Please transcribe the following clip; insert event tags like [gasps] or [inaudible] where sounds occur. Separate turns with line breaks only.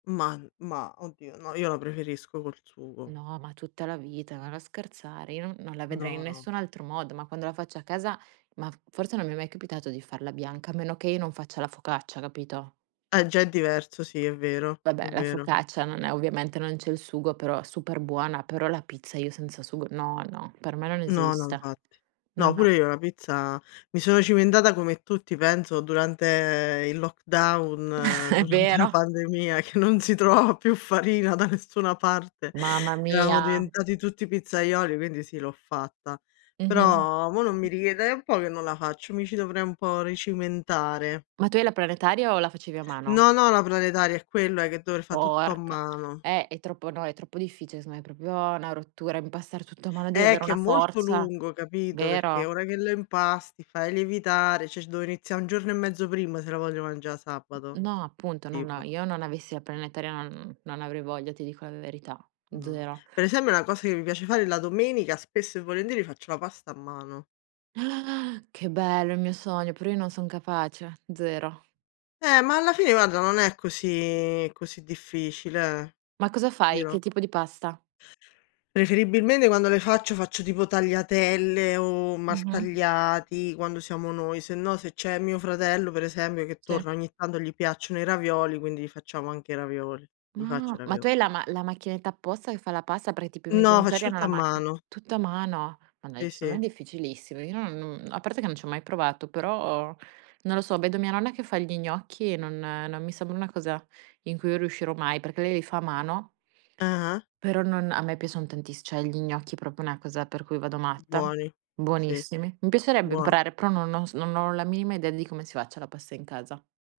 Mah, n mah, oddio, no, io la preferisco col sugo.
No, ma tutta la vita, ma non scherzare, io non non la vedrei in
No, no.
nessun altro modo, ma quando la faccio a casa, ma forse non mi è mai capitato di farla bianca, a meno che io non faccia la focaccia, capito?
Ah, già è diverso, sì è vero, è
Vabbè, la
vero.
focaccia non è ovviamente non c'è il sugo, però è super buona, però la pizza io senza sugo no, no, per me non
No, no,
esiste.
infatti.
No,
No,
no.
pure io la pizza mi sono cimentata come tutti penso durante il lockdown,
[chuckles] È
durante la
vero.
pandemia che non si trovava più farina da nessuna parte, [inhales]
Mamma
eravamo
mia.
diventati tutti pizzaioli, quindi sì, l'ho fatta.
Mh-mh.
Però mò non mi richiede è un po' che non la faccio, mi ci dovrei un po' ricimentare.
Ma tu hai la planetaria o la facevi a mano?
Non ho la planetaria è quella che dover fa tutto a
Porca
mano.
eh, è troppo no, è troppo difficile secondo me, è proprio 'na rottura, impastare tutto a mano, devi
Eh,
avere
che è
una
molto
forza,
lungo, capito, perché
vero?
ora che lo impasti, fai lievitare, cioè dovrei iniziare un giorno e mezzo prima se la voglio mangià sabato
No, appunto, no, no,
tipo
io non avessi il planetaria, non non avrei voglia, ti dico la verità,
No.
0.
Per esempio la cosa che mi piace fare la domenica, spesso e volentieri faccio la pasta a mano.
[gasps] Che bello, il mio sogno, però io non son capace. 0.
Eh, ma alla fine guarda non è così così difficile, eh?
Ma cosa
Ti
fai?
dirò.
Che tipo di pasta?
Preferibilmente quando le faccio, faccio tipo tagliatelle o
Mh-mh.
maltagliati quando siamo noi, sennò se c'è mio fratello, per esempio, che
Sì.
torna ogni tanto, gli piacciono i ravioli, quindi gli facciamo anche i ravioli, gli faccio
Ma,
i
ma tu
ravioli.
hai la ma la macchinetta apposta che fa la pasta? Perché tipo i miei
No,
genitori
faccio
hanno
tutto a
la macchin
mano.
tutto a mano? Ma dai,
Sì,
secondo
sì.
me è difficilissimo. Io no non a parte che non ci ho mai provato, però non lo so, vedo mia nonna che fa gli gnocchi e non non mi sembra una cosa in cui riuscirò mai, perché lei li fa a mano
Ah-ah.
però non a me piacciono tantis cioè gli gnocchi proprio una cosa per cui vado
U
matta.
buoni, sì,
Buonissimi. Mi piacerebbe
buon
imparare, però non ho s non ho la minima idea di come si faccia la pasta in casa.